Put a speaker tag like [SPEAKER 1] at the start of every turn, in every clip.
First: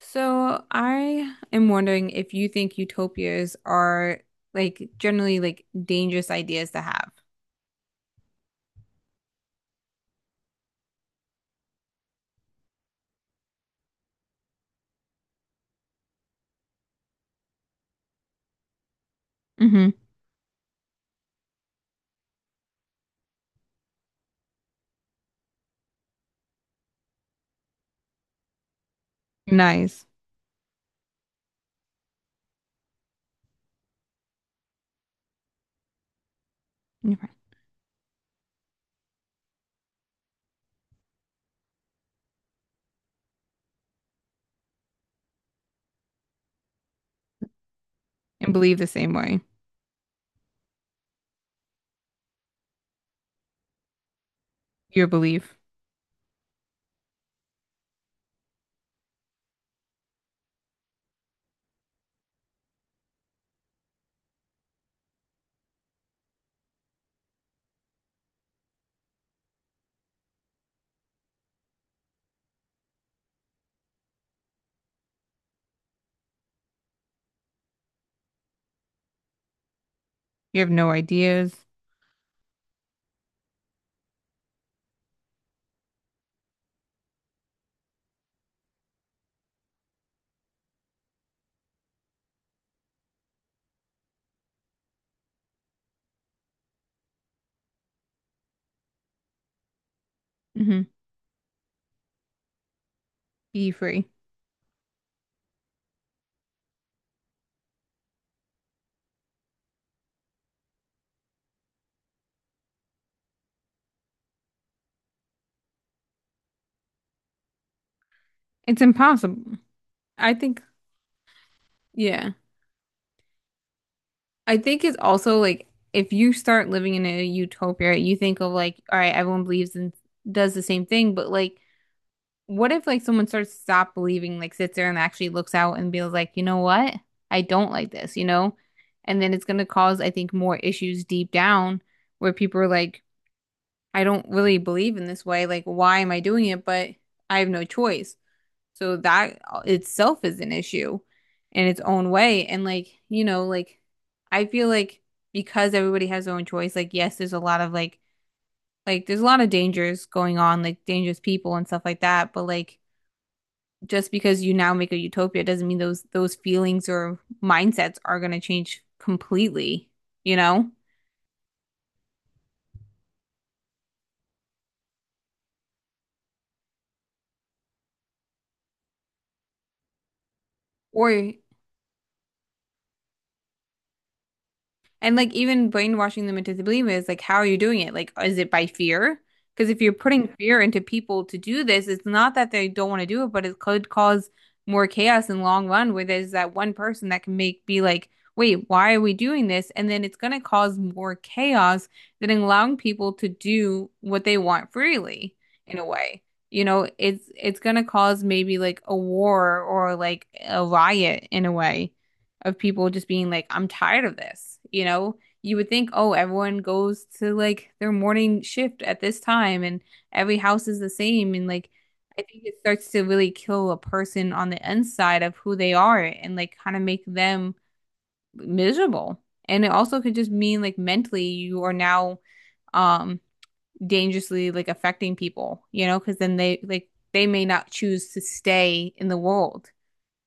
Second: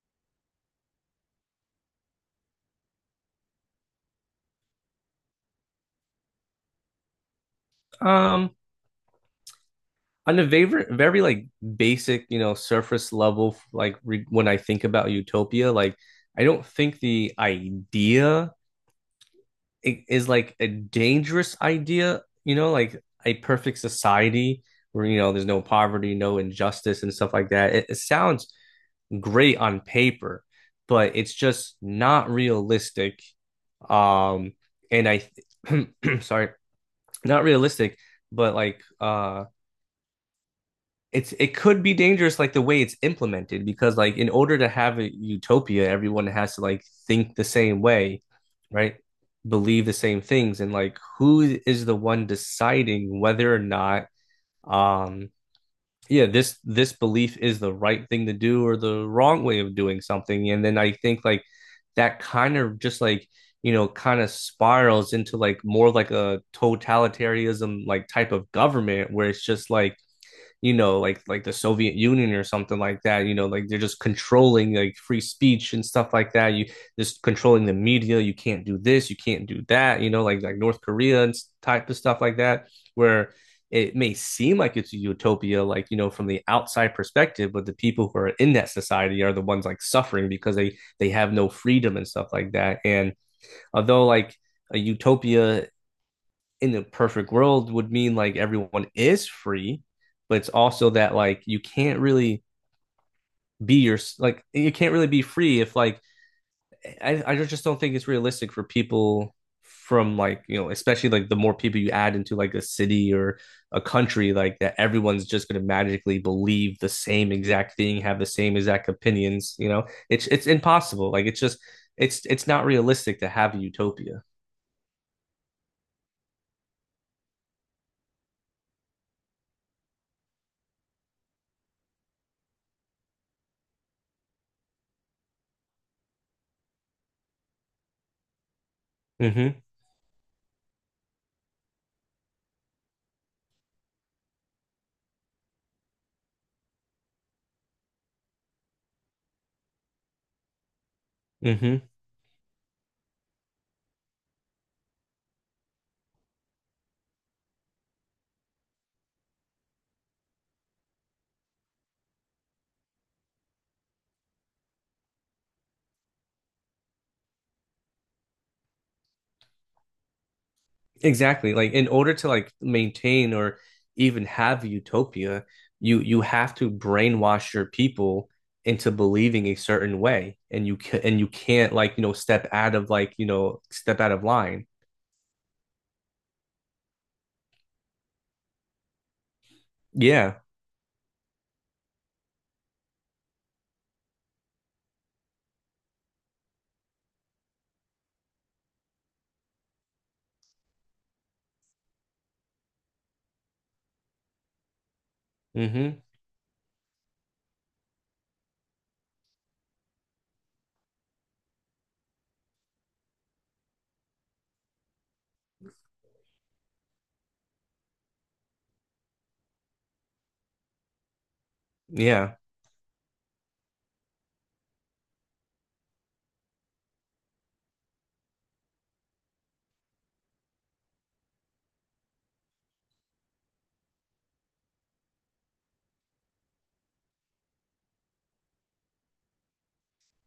[SPEAKER 1] So I am wondering if you think utopias are like generally like dangerous ideas to have.
[SPEAKER 2] Um, on a very like basic, you know, surface level, like re when I think about utopia, like I don't think the idea
[SPEAKER 1] Hmm.
[SPEAKER 2] is like a dangerous idea, you know, like a perfect society where you know there's no poverty, no injustice, and stuff like that. It sounds great on
[SPEAKER 1] Nice.
[SPEAKER 2] paper, but it's just not realistic. Um, and I, th sorry,
[SPEAKER 1] Okay.
[SPEAKER 2] Not realistic, but it could be dangerous like the way it's implemented, because like in order to have a utopia everyone has to like think the same way,
[SPEAKER 1] And believe the
[SPEAKER 2] right,
[SPEAKER 1] same way.
[SPEAKER 2] believe the same things, and like who is the one deciding whether or not,
[SPEAKER 1] Your
[SPEAKER 2] um
[SPEAKER 1] belief.
[SPEAKER 2] yeah, this belief is the right thing to do or the wrong way of doing something. And then I think like that kind of just like, you know, kind of spirals into like more like a totalitarianism like type of government where it's just like, you know, like the Soviet Union or something like that. You know, like they're just controlling like free speech and stuff like that. You just controlling the media. You can't do this. You can't do that. You know, like
[SPEAKER 1] You have
[SPEAKER 2] North
[SPEAKER 1] no
[SPEAKER 2] Korea and
[SPEAKER 1] ideas.
[SPEAKER 2] type of stuff like that, where it may seem like it's a utopia, like you know, from the outside perspective, but the people who are in that society are the ones like suffering because they have no freedom and stuff like that. And although like a utopia in the perfect world would mean like everyone is free, but it's
[SPEAKER 1] Hmm.
[SPEAKER 2] also that like you can't really
[SPEAKER 1] Be
[SPEAKER 2] be your
[SPEAKER 1] free.
[SPEAKER 2] like you can't really be free if like I just don't think it's realistic for people from like you know, especially like the more people you add into like a city or a country like that, everyone's just going to magically believe the same exact thing, have the same
[SPEAKER 1] It's
[SPEAKER 2] exact opinions.
[SPEAKER 1] impossible.
[SPEAKER 2] You know, it's
[SPEAKER 1] I
[SPEAKER 2] it's
[SPEAKER 1] think,
[SPEAKER 2] impossible, like it's just it's
[SPEAKER 1] yeah.
[SPEAKER 2] it's not realistic to have a utopia.
[SPEAKER 1] I think it's also like if you start living in a utopia, you think of like, all right, everyone believes and does the same thing, but like what if like someone starts to stop believing, like sits there and actually looks out and feels like, you know what? I don't like this, you know? And then it's
[SPEAKER 2] Mm-hmm.
[SPEAKER 1] gonna cause, I think, more issues deep down where people are like, I don't really believe in this way. Like, why am I doing it? But I have no choice. So that itself is an issue in its
[SPEAKER 2] Mm-hmm.
[SPEAKER 1] own way. And like, you know, like I feel like because everybody has their own choice, like yes, there's a lot of like there's a lot of dangers going on, like dangerous people and stuff like that, but like just because you now make a utopia doesn't mean those feelings or mindsets are going to change completely, you know?
[SPEAKER 2] Exactly. Like in order to like maintain or even have utopia, you have to brainwash your people into believing a certain way, and
[SPEAKER 1] Or.
[SPEAKER 2] you can't like you know step out of like you know step out of line.
[SPEAKER 1] And like even brainwashing them into believing is like, how are you doing it? Like, is it by fear? Because if you're putting
[SPEAKER 2] Yeah.
[SPEAKER 1] fear into people to do this, it's not that they don't want to do it, but it could cause more chaos in the long run where there's that one person that can make be like, wait, why are we doing this? And then it's going to cause more chaos than allowing people to do what they want freely in a
[SPEAKER 2] Hmm.
[SPEAKER 1] way. You know, it's going to cause maybe like a war or like a riot in a way of people just being like, I'm tired of this. You know, you would think, oh, everyone goes to like their morning shift at this time and every house is the same. And like, I
[SPEAKER 2] Yeah.
[SPEAKER 1] think it starts to really kill a person on the inside of who they are and like kind of make them miserable. And it also could just mean like mentally you are now um dangerously like affecting people, you know, because then they like they may not choose to stay in the world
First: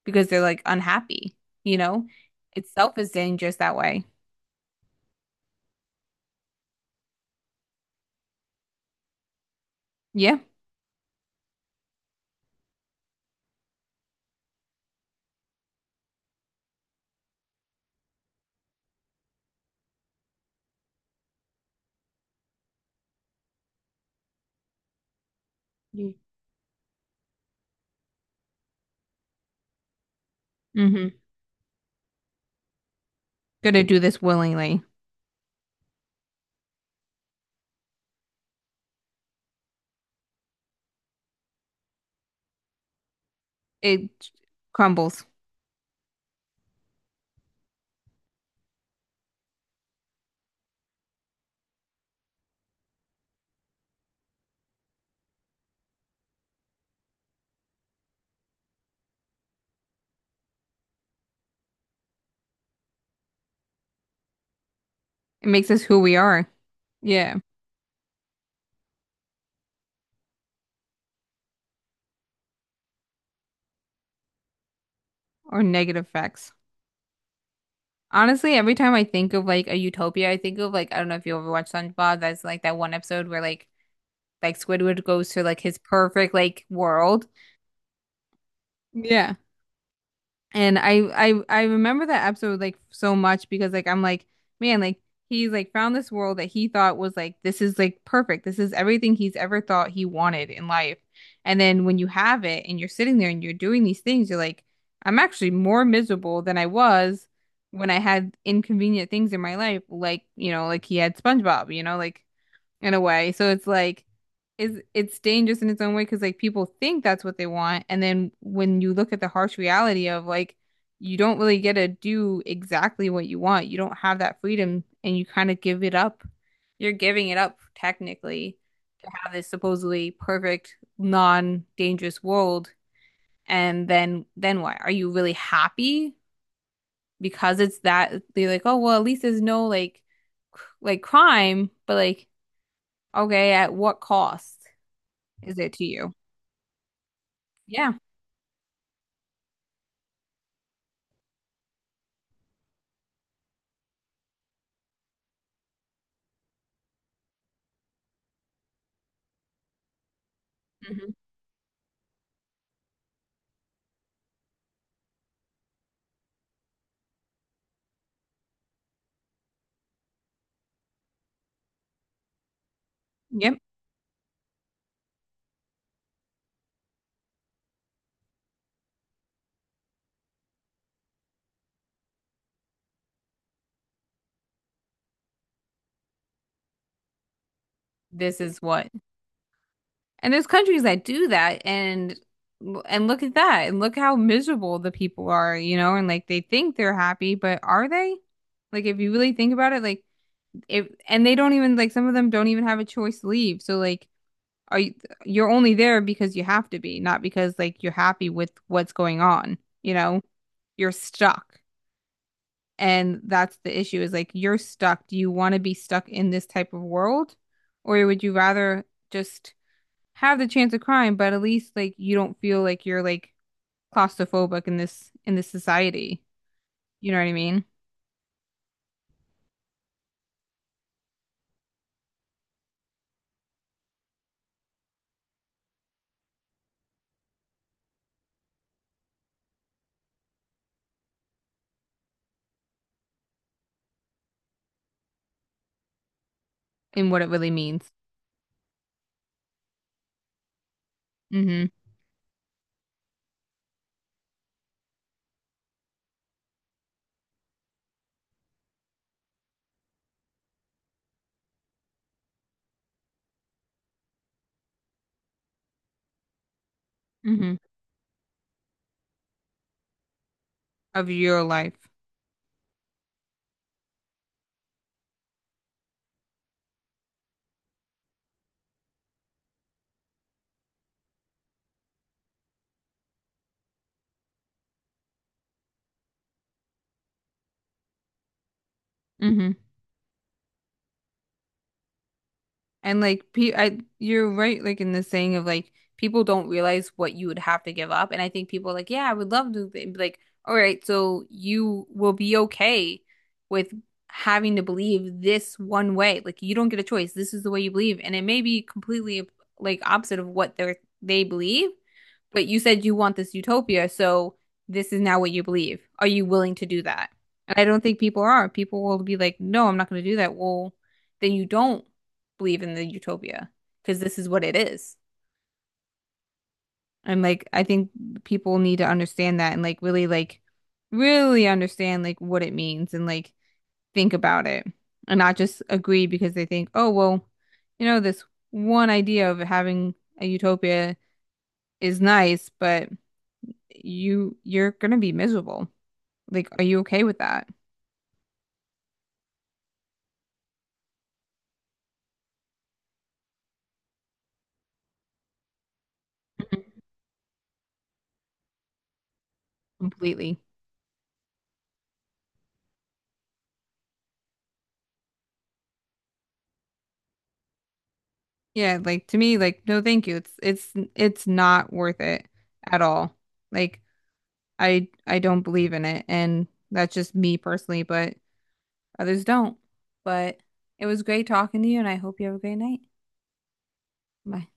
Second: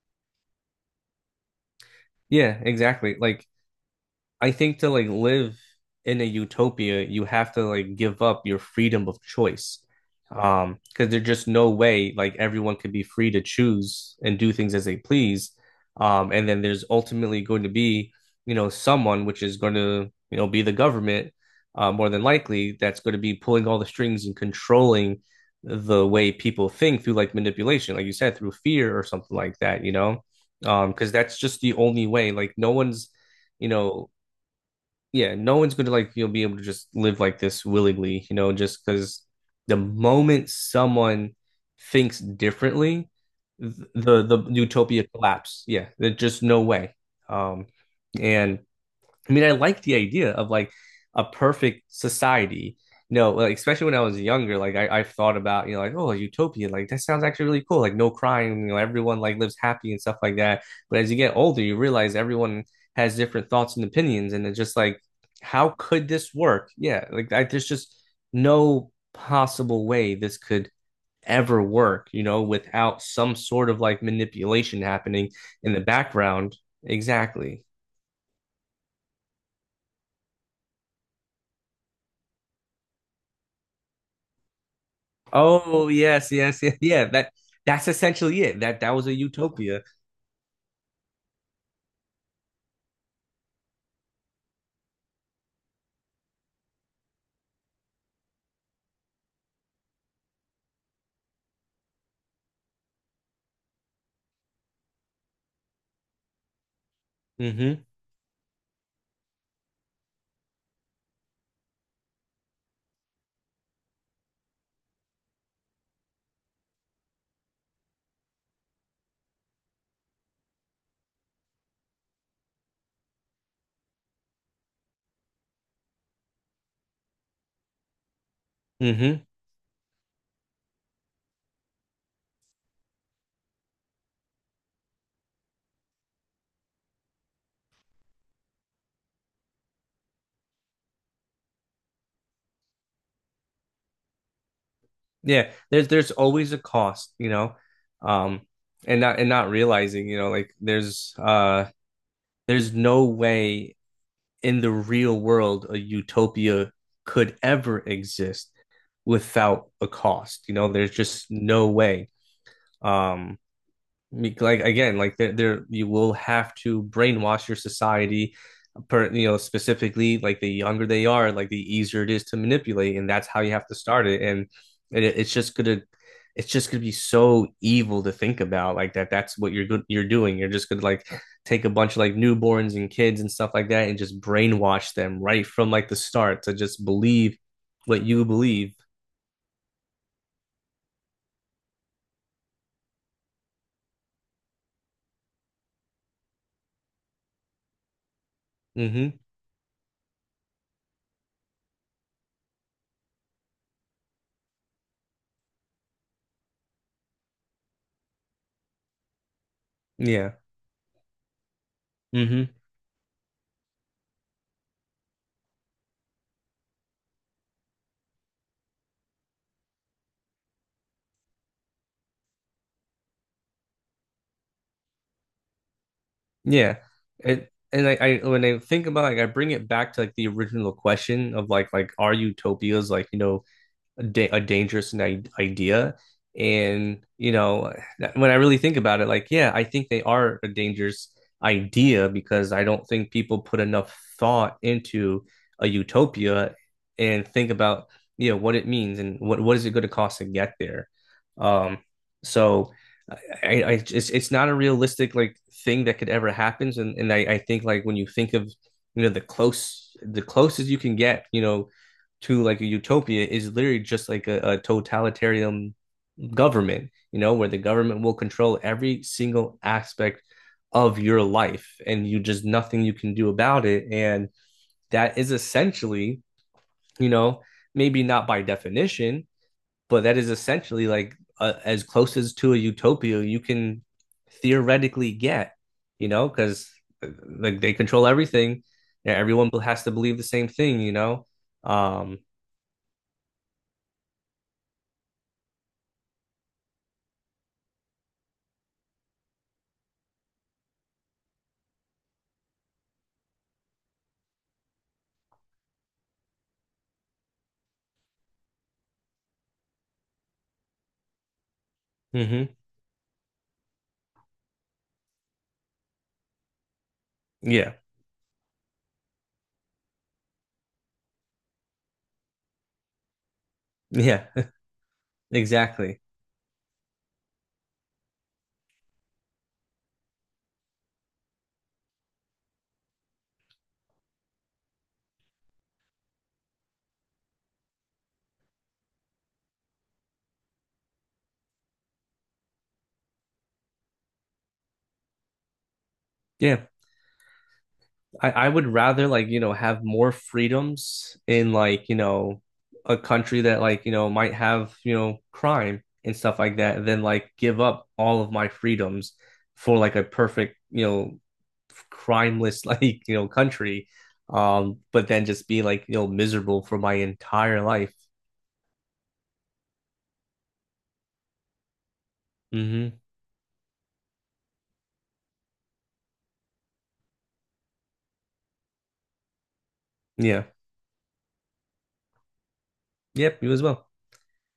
[SPEAKER 1] because they're like unhappy, you know?
[SPEAKER 2] Yeah.
[SPEAKER 1] Itself is
[SPEAKER 2] Exactly. Like
[SPEAKER 1] dangerous that way.
[SPEAKER 2] I think to like live in a utopia, you have to like give up your freedom of choice.
[SPEAKER 1] Yeah.
[SPEAKER 2] Because there's just no way like everyone could be free to choose and do things as they please. And then there's ultimately going to be, you know, someone which is going to, you know, be the government, more than likely, that's going to be pulling all the strings and controlling the
[SPEAKER 1] Yeah.
[SPEAKER 2] way people think through like manipulation, like you said, through fear or something like that, you know? Because
[SPEAKER 1] Mm-hmm.
[SPEAKER 2] that's just the only way. Like no one's, you
[SPEAKER 1] Gonna do
[SPEAKER 2] know,
[SPEAKER 1] this willingly.
[SPEAKER 2] yeah, no one's gonna like you'll be able to just live like this willingly, you know, just because the moment someone thinks differently, th- the
[SPEAKER 1] It
[SPEAKER 2] the utopia
[SPEAKER 1] crumbles.
[SPEAKER 2] collapse. Yeah, there's just no way. Um, and I mean, I like the idea of like a perfect society. You know, like, especially when I was younger, like I've thought about, you know, like, oh, utopia, like that sounds actually really cool. Like no crime, you know, everyone like lives happy and stuff like that. But as you get older, you realize everyone has different thoughts and opinions, and it's just like,
[SPEAKER 1] It
[SPEAKER 2] how
[SPEAKER 1] makes us who
[SPEAKER 2] could
[SPEAKER 1] we
[SPEAKER 2] this
[SPEAKER 1] are.
[SPEAKER 2] work? Yeah,
[SPEAKER 1] Yeah.
[SPEAKER 2] there's just no possible way this could ever work, you know, without some sort of like manipulation happening
[SPEAKER 1] Or
[SPEAKER 2] in the
[SPEAKER 1] negative effects.
[SPEAKER 2] background. Exactly.
[SPEAKER 1] Honestly, every time I think of like a utopia, I think of like I don't know if you ever watched SpongeBob. That's like that one episode where like Squidward goes to like his
[SPEAKER 2] Oh yes,
[SPEAKER 1] perfect
[SPEAKER 2] yes,
[SPEAKER 1] like
[SPEAKER 2] yes, yeah.
[SPEAKER 1] world.
[SPEAKER 2] That that's essentially it. That was a
[SPEAKER 1] Yeah.
[SPEAKER 2] utopia.
[SPEAKER 1] And I remember that episode like so much because like I'm like, man, like he's like found this world that he thought was like this is like perfect. This is everything he's ever thought he wanted in life. And then when you have it and you're sitting there and you're doing these things, you're like, I'm actually more miserable than I was
[SPEAKER 2] Hmm.
[SPEAKER 1] when I had inconvenient things in my life, like, you know, like he had SpongeBob, you know, like in a way. So it's like is it's dangerous in its own way because like people think that's what they want, and then when you look at the harsh reality of like you don't really get to do exactly what you want, you don't have that freedom, and you kind of give it up. You're giving it up technically to
[SPEAKER 2] Hmm.
[SPEAKER 1] have this supposedly perfect, non-dangerous world, and then why are you really happy? Because it's that they're like, oh well, at least there's no like crime, but like okay, at what cost
[SPEAKER 2] Yeah.
[SPEAKER 1] is it to
[SPEAKER 2] There's
[SPEAKER 1] you?
[SPEAKER 2] always a cost, you know.
[SPEAKER 1] Yeah.
[SPEAKER 2] Um, and not and Not realizing, you know, like there's no way in the real world a utopia could ever exist without a cost. You know, there's
[SPEAKER 1] Mhm.
[SPEAKER 2] just no way. Um, like again like there you will have to brainwash your society, per you know, specifically like the younger they are, like the easier it is to manipulate, and that's how you
[SPEAKER 1] Yep.
[SPEAKER 2] have to start it. And it's just gonna be so evil to think about, like that that's what you're doing. You're just gonna like take a bunch of like newborns and kids and stuff like that and just brainwash them right from like the start to just believe what you
[SPEAKER 1] This is
[SPEAKER 2] believe.
[SPEAKER 1] what. And there's countries that do that and look at that and look how miserable the people are, you know, and like they think they're happy, but are they? Like if you
[SPEAKER 2] Mm-hmm.
[SPEAKER 1] really think about it, like if and they don't even like some of them don't even have a choice to leave. So like are you you're only there because you have to be, not because like you're happy with what's going on, you know?
[SPEAKER 2] Yeah.
[SPEAKER 1] You're stuck.
[SPEAKER 2] Mm-hmm.
[SPEAKER 1] And that's the issue is like you're stuck. Do you want to be stuck in this type of world? Or would you rather just have the chance of crime, but at least like you don't feel like you're like claustrophobic in this society.
[SPEAKER 2] Yeah.
[SPEAKER 1] You know what I
[SPEAKER 2] It
[SPEAKER 1] mean?
[SPEAKER 2] and I when I think about like I bring it back to like the original question of like are utopias like you know a dangerous idea. And, you know, when I really think about it, like, yeah, I think they are a dangerous idea because I don't think people put enough thought into a utopia
[SPEAKER 1] And what
[SPEAKER 2] and
[SPEAKER 1] it
[SPEAKER 2] think
[SPEAKER 1] really
[SPEAKER 2] about,
[SPEAKER 1] means.
[SPEAKER 2] you know, what it means and what is it going to cost to get there.
[SPEAKER 1] Mm-hmm.
[SPEAKER 2] Um, so it's not a realistic like thing that could ever happen. And I think like when you think of, you know, the closest you can get, you know, to like a utopia is literally just like a totalitarian government, you know, where
[SPEAKER 1] Mm-hmm.
[SPEAKER 2] the government will control every single aspect of
[SPEAKER 1] Of
[SPEAKER 2] your
[SPEAKER 1] your
[SPEAKER 2] life,
[SPEAKER 1] life.
[SPEAKER 2] and you just nothing you can do about it. And that is essentially, you know, maybe not by definition, but that is essentially like as close as to a utopia you can theoretically get, you know, because like they control everything. Yeah, everyone
[SPEAKER 1] Mm-hmm.
[SPEAKER 2] has to believe the same thing, you know. Um,
[SPEAKER 1] And like pe I you're right like in the saying of like people don't realize what you would have to give up and I think people are like yeah I would love to be like all right so you will be okay with having to believe this one way like you don't get a choice this is the way you believe and it may be completely like opposite of what they believe but
[SPEAKER 2] mm-hmm.
[SPEAKER 1] you said you want this utopia, so this is now what you believe. Are you willing to do that? And I
[SPEAKER 2] Yeah.
[SPEAKER 1] don't think people are. People will be like, no, I'm not going to do that. Well, then you don't believe in the utopia because this
[SPEAKER 2] Yeah,
[SPEAKER 1] is what it is.
[SPEAKER 2] exactly.
[SPEAKER 1] And like, I think people need to understand that and like, really understand like what it means and like think about it and not just agree because they think, oh, well, you know, this one idea of having a utopia is nice, but you're gonna be miserable. Like,
[SPEAKER 2] Yeah,
[SPEAKER 1] are you okay with that?
[SPEAKER 2] I would rather like, you know, have more freedoms in like, you know, a country that like, you know, might have, you know, crime and stuff like
[SPEAKER 1] Mhm.
[SPEAKER 2] that, than like give up all of my freedoms for like a
[SPEAKER 1] Completely.
[SPEAKER 2] perfect, you know, crimeless like, you know, country. But then just be like, you know, miserable for my entire life.
[SPEAKER 1] Yeah, like to me, like no, thank you. It's not worth it at
[SPEAKER 2] Hmm.
[SPEAKER 1] all. Like I don't believe in it, and that's just me personally, but others don't. But
[SPEAKER 2] Yeah.
[SPEAKER 1] it was great talking to you, and I hope you have a great night.
[SPEAKER 2] Yep, you as well.
[SPEAKER 1] Bye.